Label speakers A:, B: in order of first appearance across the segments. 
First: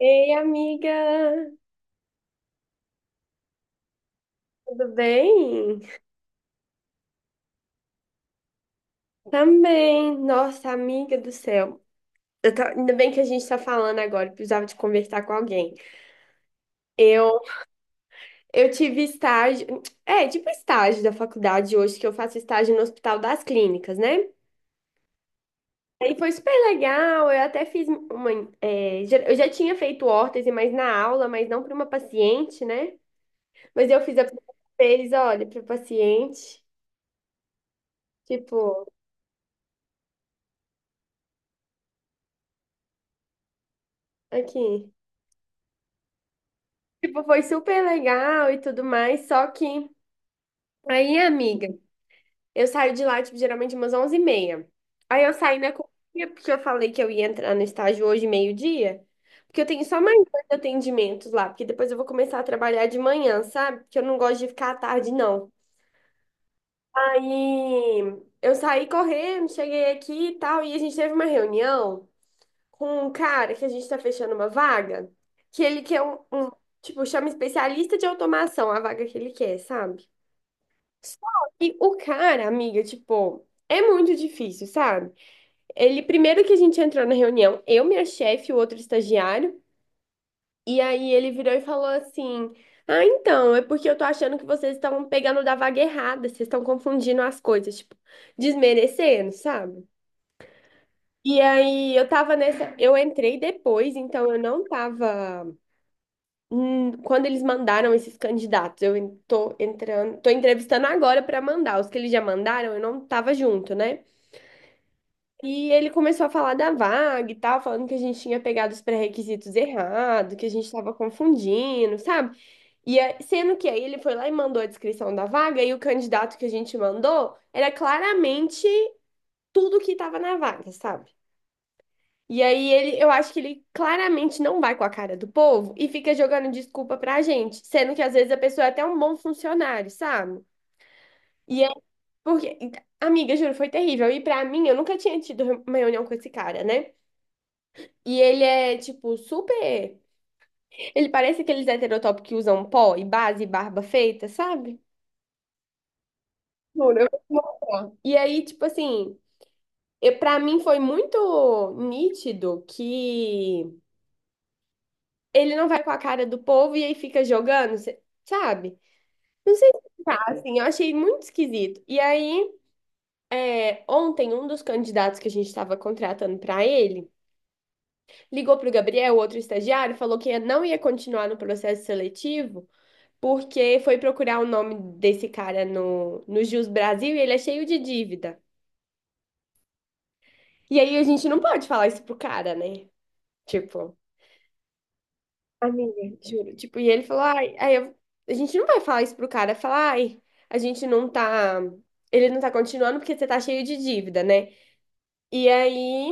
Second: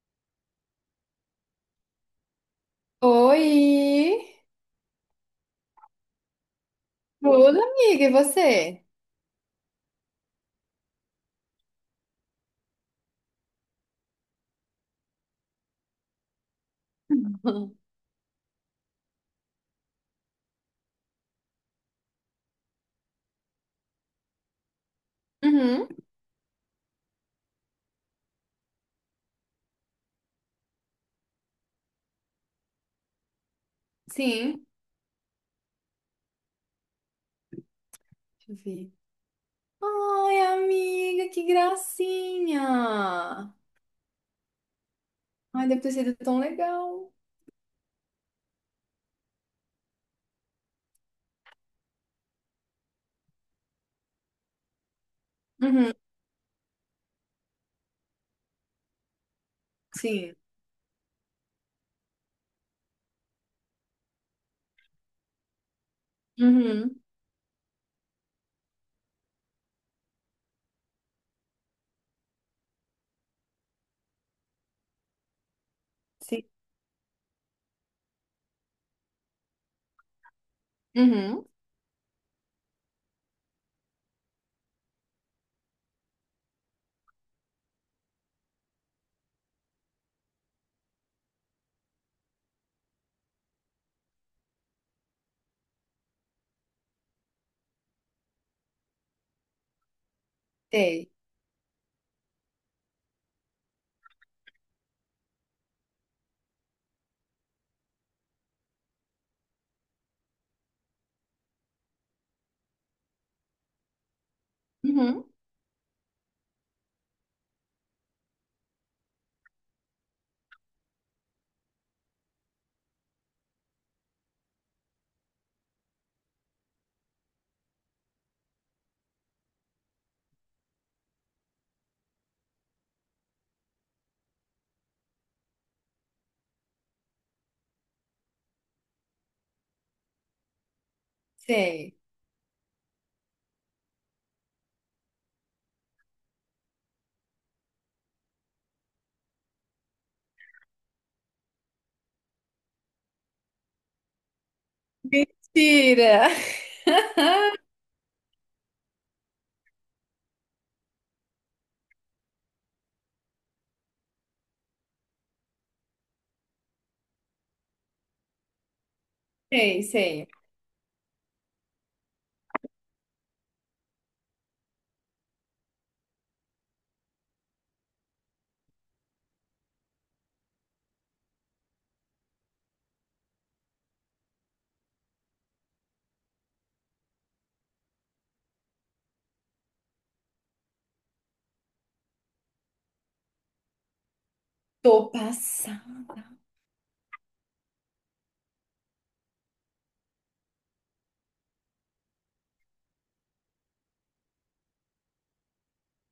A: Ei, amiga,
B: Oi!
A: tudo bem?
B: Tudo, amiga, e você?
A: Também, nossa, amiga do céu. Ainda bem que a gente tá falando agora, eu precisava de conversar com alguém. Eu, eu tive estágio, tipo estágio da faculdade hoje, que eu faço estágio no Hospital das Clínicas, né?
B: Uhum,
A: Aí foi super legal, eu até fiz uma. Eu já tinha feito órtese, mas na aula, mas não para uma paciente, né? Mas eu fiz a primeira
B: sim.
A: vez, olha, para paciente,
B: Deixa eu
A: tipo,
B: ver. Ai, amiga, que gracinha!
A: aqui.
B: Ai, deve ter sido tão legal.
A: Tipo, foi super legal e tudo mais, só que aí, amiga, eu saio de lá, tipo, geralmente umas 11h30. Aí eu saí na
B: Uhum,
A: correria, porque eu falei que eu ia entrar no estágio hoje, meio-dia, porque eu tenho só mais
B: sim.
A: dois atendimentos lá, porque depois eu vou começar a trabalhar de manhã, sabe? Porque eu não gosto de ficar à tarde, não.
B: Uhum,
A: Aí eu saí correndo, cheguei aqui e tal, e a gente teve uma reunião com um cara que a gente tá fechando uma vaga, que ele quer um,
B: sim.
A: um- tipo, chama especialista de automação, a vaga que ele quer, sabe? Só
B: Uhum,
A: que o cara, amiga, tipo, é muito difícil, sabe? Ele, primeiro que a gente entrou na reunião, eu, minha chefe e o outro estagiário, e aí ele virou e falou assim: ah, então, é porque eu tô achando que vocês estão pegando da vaga errada, vocês estão confundindo as coisas, tipo, desmerecendo, sabe?
B: sei,
A: E aí eu tava nessa, eu entrei depois, então eu não tava. Quando eles mandaram esses candidatos, eu tô entrando, tô entrevistando agora para mandar. Os que eles já mandaram, eu não tava junto, né?
B: uhum.
A: E ele começou a falar da vaga e tal, falando que a gente tinha pegado os pré-requisitos errado, que a gente tava confundindo, sabe? Sendo que aí ele foi lá e mandou a descrição da vaga, e o candidato que a gente mandou era claramente tudo que tava na vaga, sabe? E aí ele, eu acho que ele claramente não vai com a cara do povo e fica jogando desculpa pra gente, sendo que às vezes a pessoa é até um bom funcionário, sabe? E é
B: Sei.
A: porque, amiga, juro, foi terrível. E pra mim, eu nunca tinha tido uma reunião com esse cara, né? E ele é, tipo, super. Ele parece aqueles heterotópicos que usam pó e base e barba feita, sabe?
B: Mentira!
A: Juro, eu vou te mostrar. E aí, tipo assim, eu, pra mim foi muito nítido que ele não vai com a cara do povo e aí fica jogando, sabe? Não sei
B: Sei,
A: explicar,
B: sei.
A: assim, eu achei muito esquisito. E aí, ontem, um dos candidatos que a gente estava contratando para ele ligou para o Gabriel, outro estagiário, e falou que não ia continuar no processo seletivo porque foi procurar o nome desse cara no Jus Brasil, e ele é cheio de dívida. E aí a gente não pode falar isso pro cara, né? Tipo.
B: Tô
A: Amiga,
B: passada.
A: juro. Tipo, e ele falou, ai, a gente não vai falar isso pro cara, falar, ai, a gente não tá, ele não tá continuando porque você tá cheio de dívida, né? E aí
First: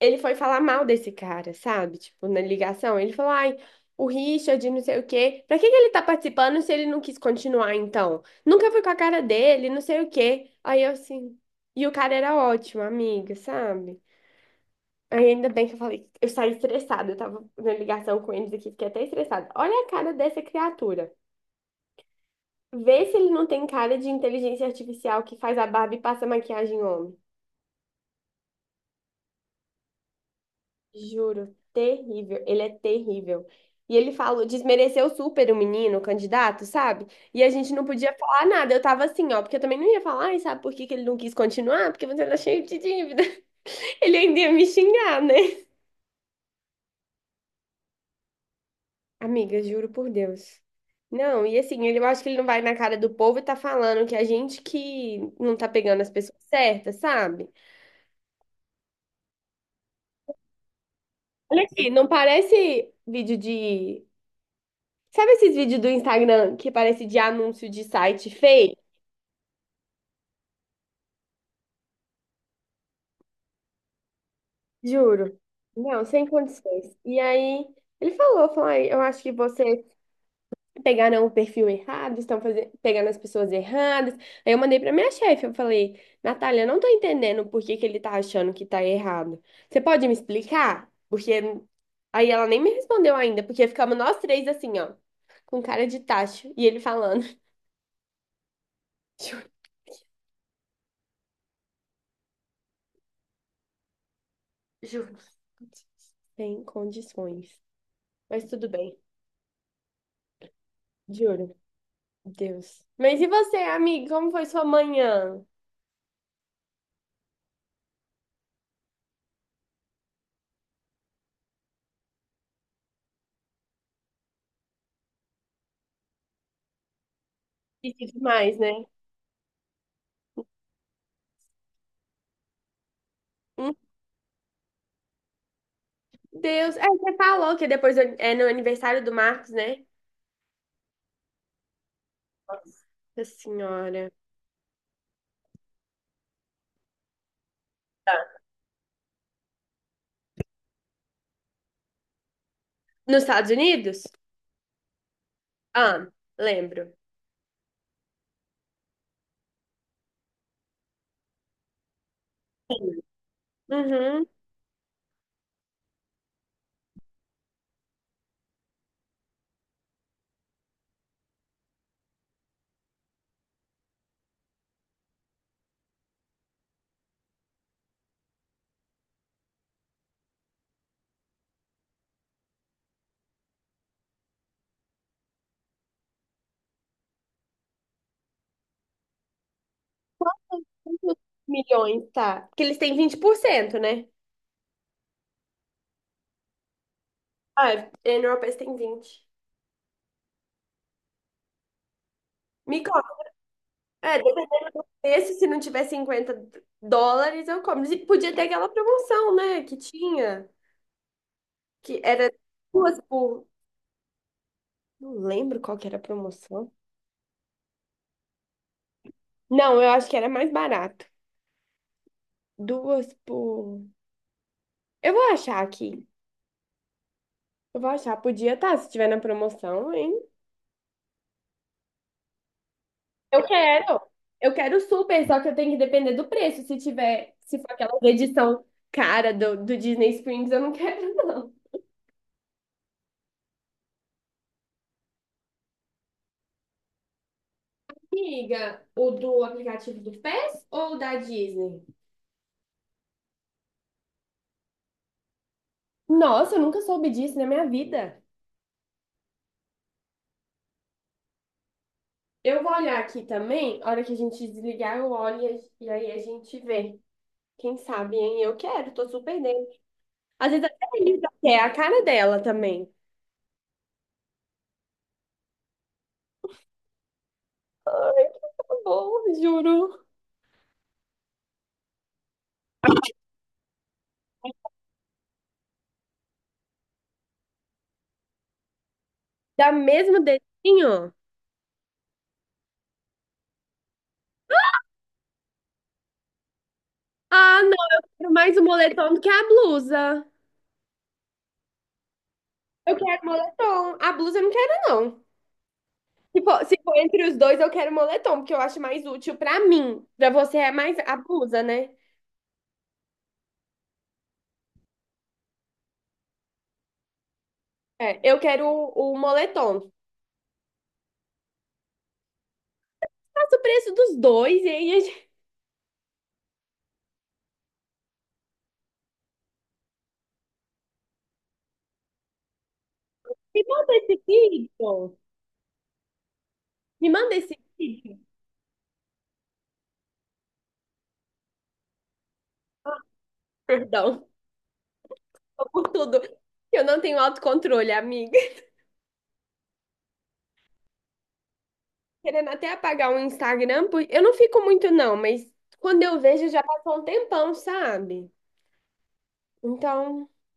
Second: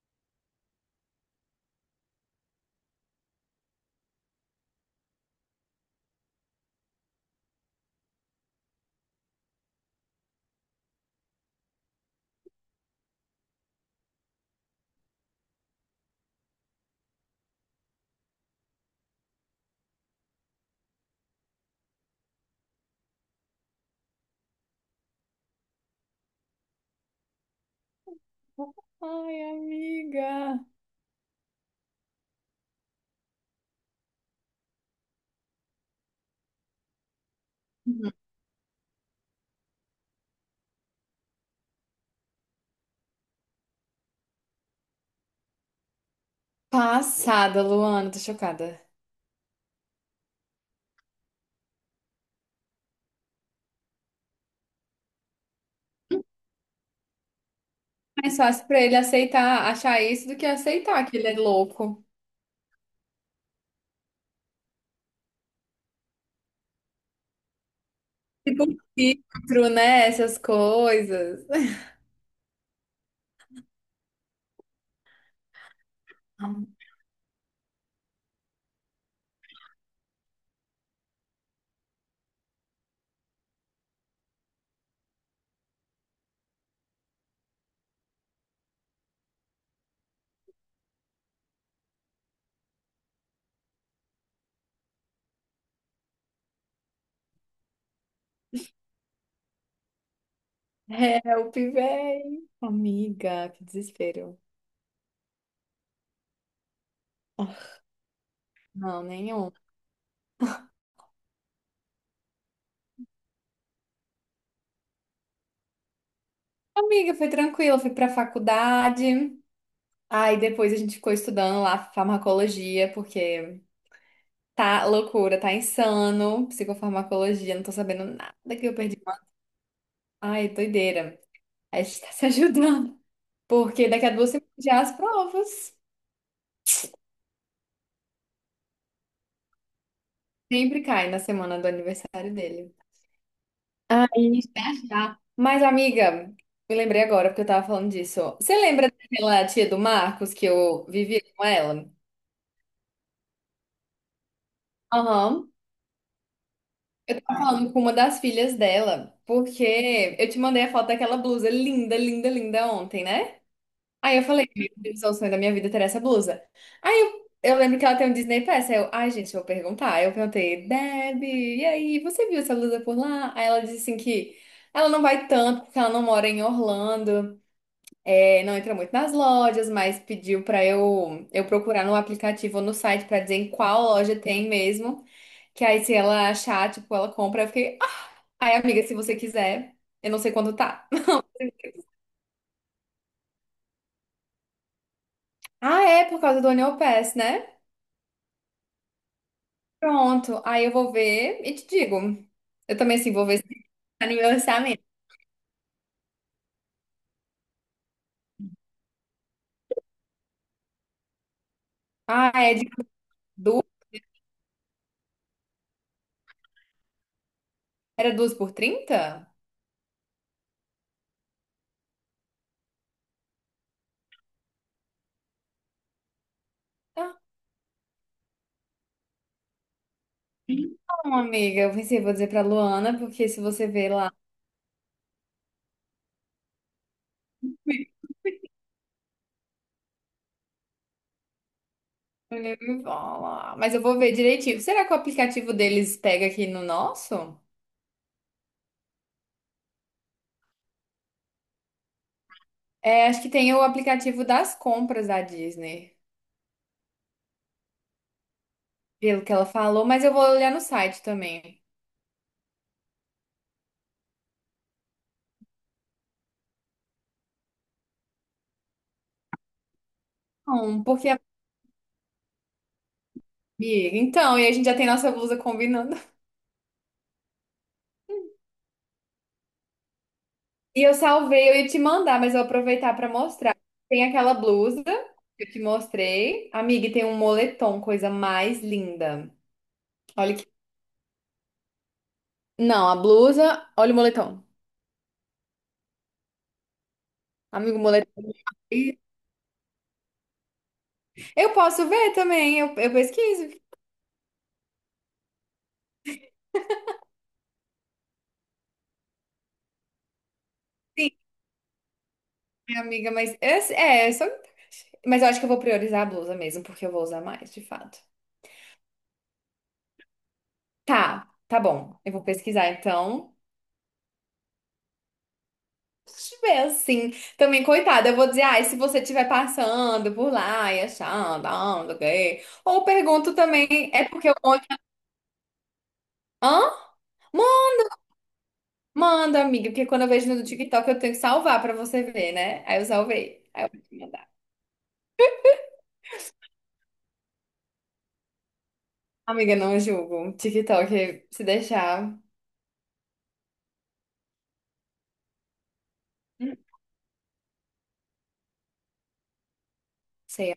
A: ele foi falar mal desse cara, sabe? Tipo, na ligação, ele falou, ai, o Richard, não sei o quê. Pra que que ele tá participando se ele não quis continuar, então? Nunca foi com a cara dele, não sei o quê. Aí eu assim, e o cara era ótimo, amiga, sabe? Aí ainda bem que eu falei, eu saí estressada, eu tava na ligação com eles aqui, fiquei até estressada. Olha a cara dessa criatura. Vê se ele não tem cara de inteligência artificial que faz a barba e passa maquiagem em homem.
B: Ai, amiga.
A: Juro, terrível, ele é terrível. E ele falou, desmereceu super o menino, o candidato, sabe? E a gente não
B: Uhum.
A: podia falar nada. Eu tava assim, ó, porque eu também não ia falar: "Ai, sabe por que que ele não quis continuar? Porque você tá cheio de dívida." Ele ainda ia me xingar, né?
B: Passada, Luana, tô chocada.
A: Amiga, juro por Deus. Não, e assim, eu acho que ele não vai na cara do povo e tá falando que a gente que não tá pegando as pessoas certas, sabe?
B: Mais fácil pra ele aceitar, achar isso do que aceitar que ele é
A: Olha aqui,
B: louco.
A: não parece vídeo de. Sabe esses vídeos do Instagram que parece de anúncio de site
B: Tipo, um
A: fake?
B: filtro, né? Essas coisas.
A: Juro. Não, sem condições. E aí, ele falou, falou: "Ai, eu acho que você pegaram o perfil errado, estão fazendo, pegando as pessoas erradas." Aí eu mandei pra minha chefe, eu falei: Natália, eu não tô entendendo por que que ele tá achando que tá errado. Você pode me explicar? Porque aí ela nem me respondeu ainda, porque ficamos nós três assim, ó, com cara de tacho, e ele falando, juro,
B: Help, véi. Amiga, que desespero.
A: juro, sem condições. Mas tudo bem,
B: Não, nenhum.
A: juro, Deus. Mas e você, amigo, como foi sua manhã?
B: Amiga, foi tranquilo, fui pra faculdade. Aí depois a gente ficou estudando lá farmacologia, porque tá loucura, tá insano. Psicofarmacologia, não tô
A: E
B: sabendo
A: tudo
B: nada
A: mais,
B: que
A: né?
B: eu perdi. Ai, doideira. A gente tá se ajudando. Porque daqui a 2 semanas já as provas.
A: Deus, é, você falou que depois é no aniversário do Marcos, né?
B: Sempre cai na semana do aniversário dele.
A: Nossa senhora.
B: Aí, já. Mas, amiga, me lembrei agora porque eu tava falando disso.
A: Tá.
B: Você lembra daquela tia do Marcos que eu vivia com ela?
A: Nos Estados Unidos?
B: Aham.
A: Ah, lembro.
B: Eu tava falando com uma das filhas dela, porque eu te mandei a foto daquela blusa linda, linda, linda
A: Sim.
B: ontem, né? Aí eu
A: Uhum.
B: falei, meu Deus, é o sonho da minha vida ter essa blusa. Aí eu lembro que ela tem um Disney Pass. Aí eu, ai, gente, eu vou perguntar. Aí eu perguntei, Deb, e aí, você viu essa blusa por lá? Aí ela disse assim que ela não vai tanto, porque ela não mora em Orlando, é, não entra muito nas lojas, mas pediu pra eu procurar no aplicativo ou no site pra dizer em qual loja tem mesmo. Que aí se ela achar, tipo, ela compra. Eu fiquei, ah, aí, amiga, se você quiser, eu não sei quanto tá.
A: Quantos milhões, tá? Porque eles têm 20%, né?
B: Ah, é, por causa do Annual Pass, né?
A: Ah, é, na Europa eles têm 20.
B: Pronto, aí eu vou ver e te digo. Eu
A: Me
B: também,
A: conta.
B: assim, vou ver se tá no
A: É,
B: meu orçamento.
A: dependendo desse, se não tiver US$ 50, eu como. E podia ter aquela promoção, né? Que tinha. Que era
B: Ah, é de
A: duas por.
B: duas,
A: Não lembro qual que era a promoção.
B: era 2 por 30.
A: Não, eu acho que era mais barato. Duas por. Eu vou achar aqui.
B: Ah,
A: Eu vou achar. Podia estar, se tiver na promoção, hein?
B: então, amiga, eu pensei, vou dizer pra Luana, porque se
A: Eu
B: você ver
A: quero.
B: lá,
A: Eu quero super, só que eu tenho que depender do preço. Se tiver, se for aquela edição cara do Disney Springs, eu não quero, não.
B: ele me fala. Mas eu vou ver direitinho. Será que o aplicativo deles pega aqui no nosso?
A: Amiga, o do aplicativo do PES ou o da Disney?
B: É, acho que tem o aplicativo das compras da Disney,
A: Nossa, eu nunca soube disso na minha vida.
B: pelo que ela falou, mas eu vou olhar no site também.
A: Eu vou olhar aqui também. A hora que a gente desligar, eu olho e aí a gente vê. Quem sabe, hein? Eu quero, tô super dentro. Às vezes até
B: Não,
A: a
B: porque, amiga,
A: Elisa quer, é a cara dela também.
B: então, e a gente já tem nossa blusa combinando.
A: Tá bom, juro.
B: E eu salvei, eu ia te mandar, mas eu vou aproveitar para mostrar. Tem aquela blusa que eu te mostrei. Amiga, e tem um moletom, coisa mais linda.
A: Dá mesmo
B: Olha que.
A: dedinho?
B: Não, a blusa, olha o moletom.
A: Ah, não,
B: Amigo, o
A: eu
B: moletom.
A: quero mais o moletom do que a blusa.
B: Eu posso ver também, eu
A: Eu quero
B: pesquiso.
A: moletom. A blusa eu não quero, não. Se for, se for entre os dois, eu quero moletom, porque eu acho mais útil pra mim. Pra você é mais
B: Sim,
A: a blusa, né?
B: minha amiga, mas eu só... Mas eu acho que eu vou priorizar a blusa mesmo, porque eu vou usar mais, de fato.
A: É, eu quero o moletom.
B: Tá, tá bom. Eu vou pesquisar então.
A: Faço o preço dos dois e aí a gente...
B: Se tiver assim, também, coitada, eu vou dizer, ai, se você estiver passando por lá e achando, ah, não sei o quê. Ou pergunto
A: Me
B: também,
A: manda
B: é
A: esse
B: porque eu mando.
A: vídeo.
B: Hã?
A: Me manda
B: Ma-
A: esse vídeo.
B: Manda, amiga, porque quando eu vejo no TikTok eu tenho que salvar pra você ver, né? Aí eu
A: Ah,
B: salvei. Aí eu vou te
A: perdão,
B: mandar.
A: tô por tudo. Eu não tenho autocontrole, amiga.
B: Amiga, não julgo. TikTok, se deixar,
A: Querendo até apagar o Instagram, eu não fico muito não, mas quando eu vejo
B: hum,
A: já passou um tempão, sabe? Então,
B: sei,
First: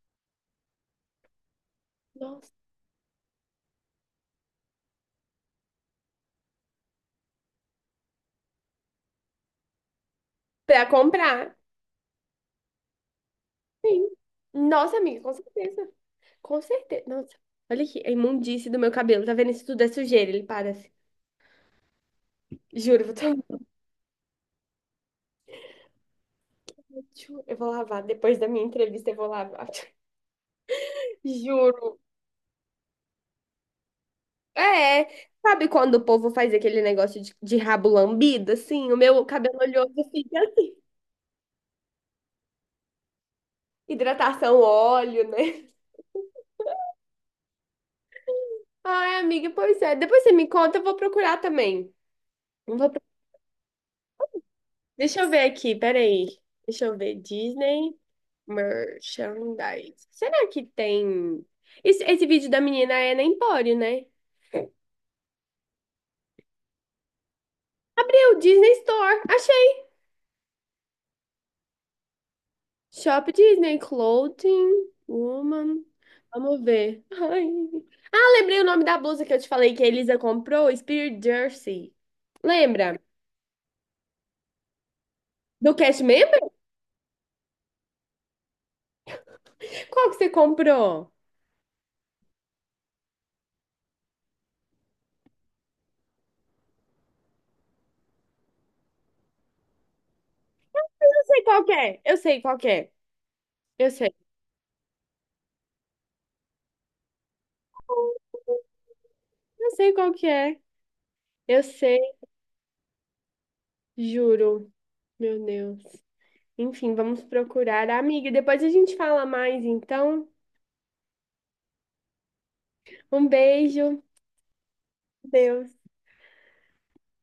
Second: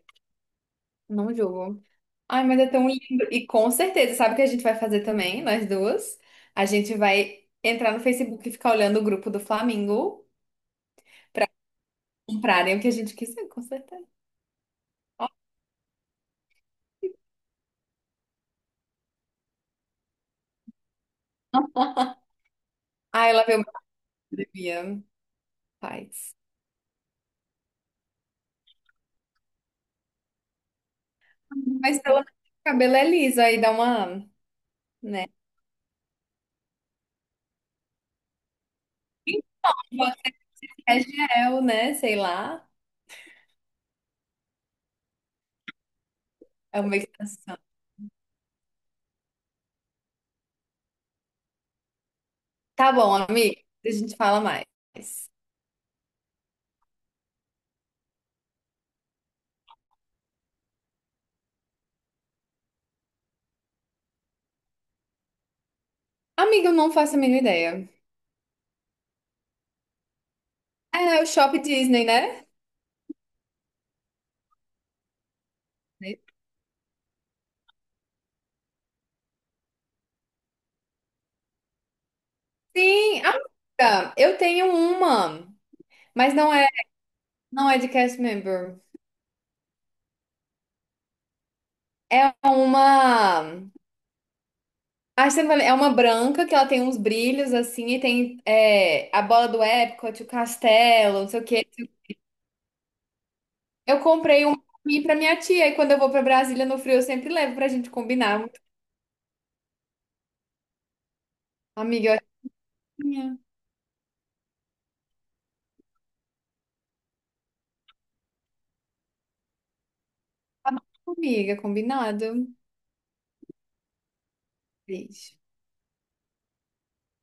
B: não julgo. Ai,
A: nossa,
B: mas é tão lindo. E com certeza, sabe o que a gente vai fazer também, nós duas? A gente vai entrar no Facebook e ficar olhando o grupo do Flamengo.
A: pra comprar,
B: Comprarem o que a gente quiser, com certeza.
A: sim. Nossa, amiga, com certeza. Com certeza. Nossa, olha aqui, a imundice do meu cabelo, tá vendo? Isso tudo é sujeira, ele parece. Juro, eu vou,
B: Ah, ela veio uma academia, faz.
A: eu vou lavar. Depois da minha entrevista, eu vou lavar. Juro.
B: Mas pelo menos o cabelo é liso, aí dá uma,
A: É,
B: né?
A: sabe quando o povo faz aquele negócio de, rabo lambido, assim? O meu cabelo oleoso
B: Pode ser
A: fica assim.
B: que é gel, né? Sei lá.
A: Hidratação, óleo, né?
B: É uma extensão.
A: Ai, amiga, pois é. Depois você me conta, eu vou procurar também. Eu vou
B: Tá
A: pro-
B: bom, amiga. A gente fala mais.
A: Deixa eu ver aqui, peraí. Deixa eu ver. Disney Merchandise. Será que tem. Esse vídeo da menina é na Empório, né?
B: Amiga, eu não faço a mínima ideia.
A: Abriu Disney Store. Achei.
B: É o Shop Disney, né?
A: Shop Disney Clothing Woman. Vamos ver. Ai. Ah, lembrei o nome da blusa que eu te falei que a Elisa comprou, Spirit Jersey. Lembra?
B: Sim, amiga, eu tenho uma,
A: Do cast
B: mas
A: member?
B: não é de cast member.
A: Qual que você comprou?
B: É uma. A Arsenio Valley é uma branca que ela tem uns brilhos assim e tem a bola do Epcot, o castelo,
A: Eu
B: não sei
A: sei
B: o
A: qual
B: quê.
A: que é. Eu sei qual que é. Eu
B: Eu
A: sei.
B: comprei um pra mim e pra minha tia e quando eu vou pra Brasília no frio eu sempre levo pra gente combinar.
A: Não sei qual que é. Eu sei,
B: Amiga, eu acho que minha.
A: juro. Meu Deus. Enfim, vamos procurar. Amiga, depois a gente fala mais, então.
B: Tá bom, amiga, combinado.
A: Um beijo.
B: Beijo.
A: Deus.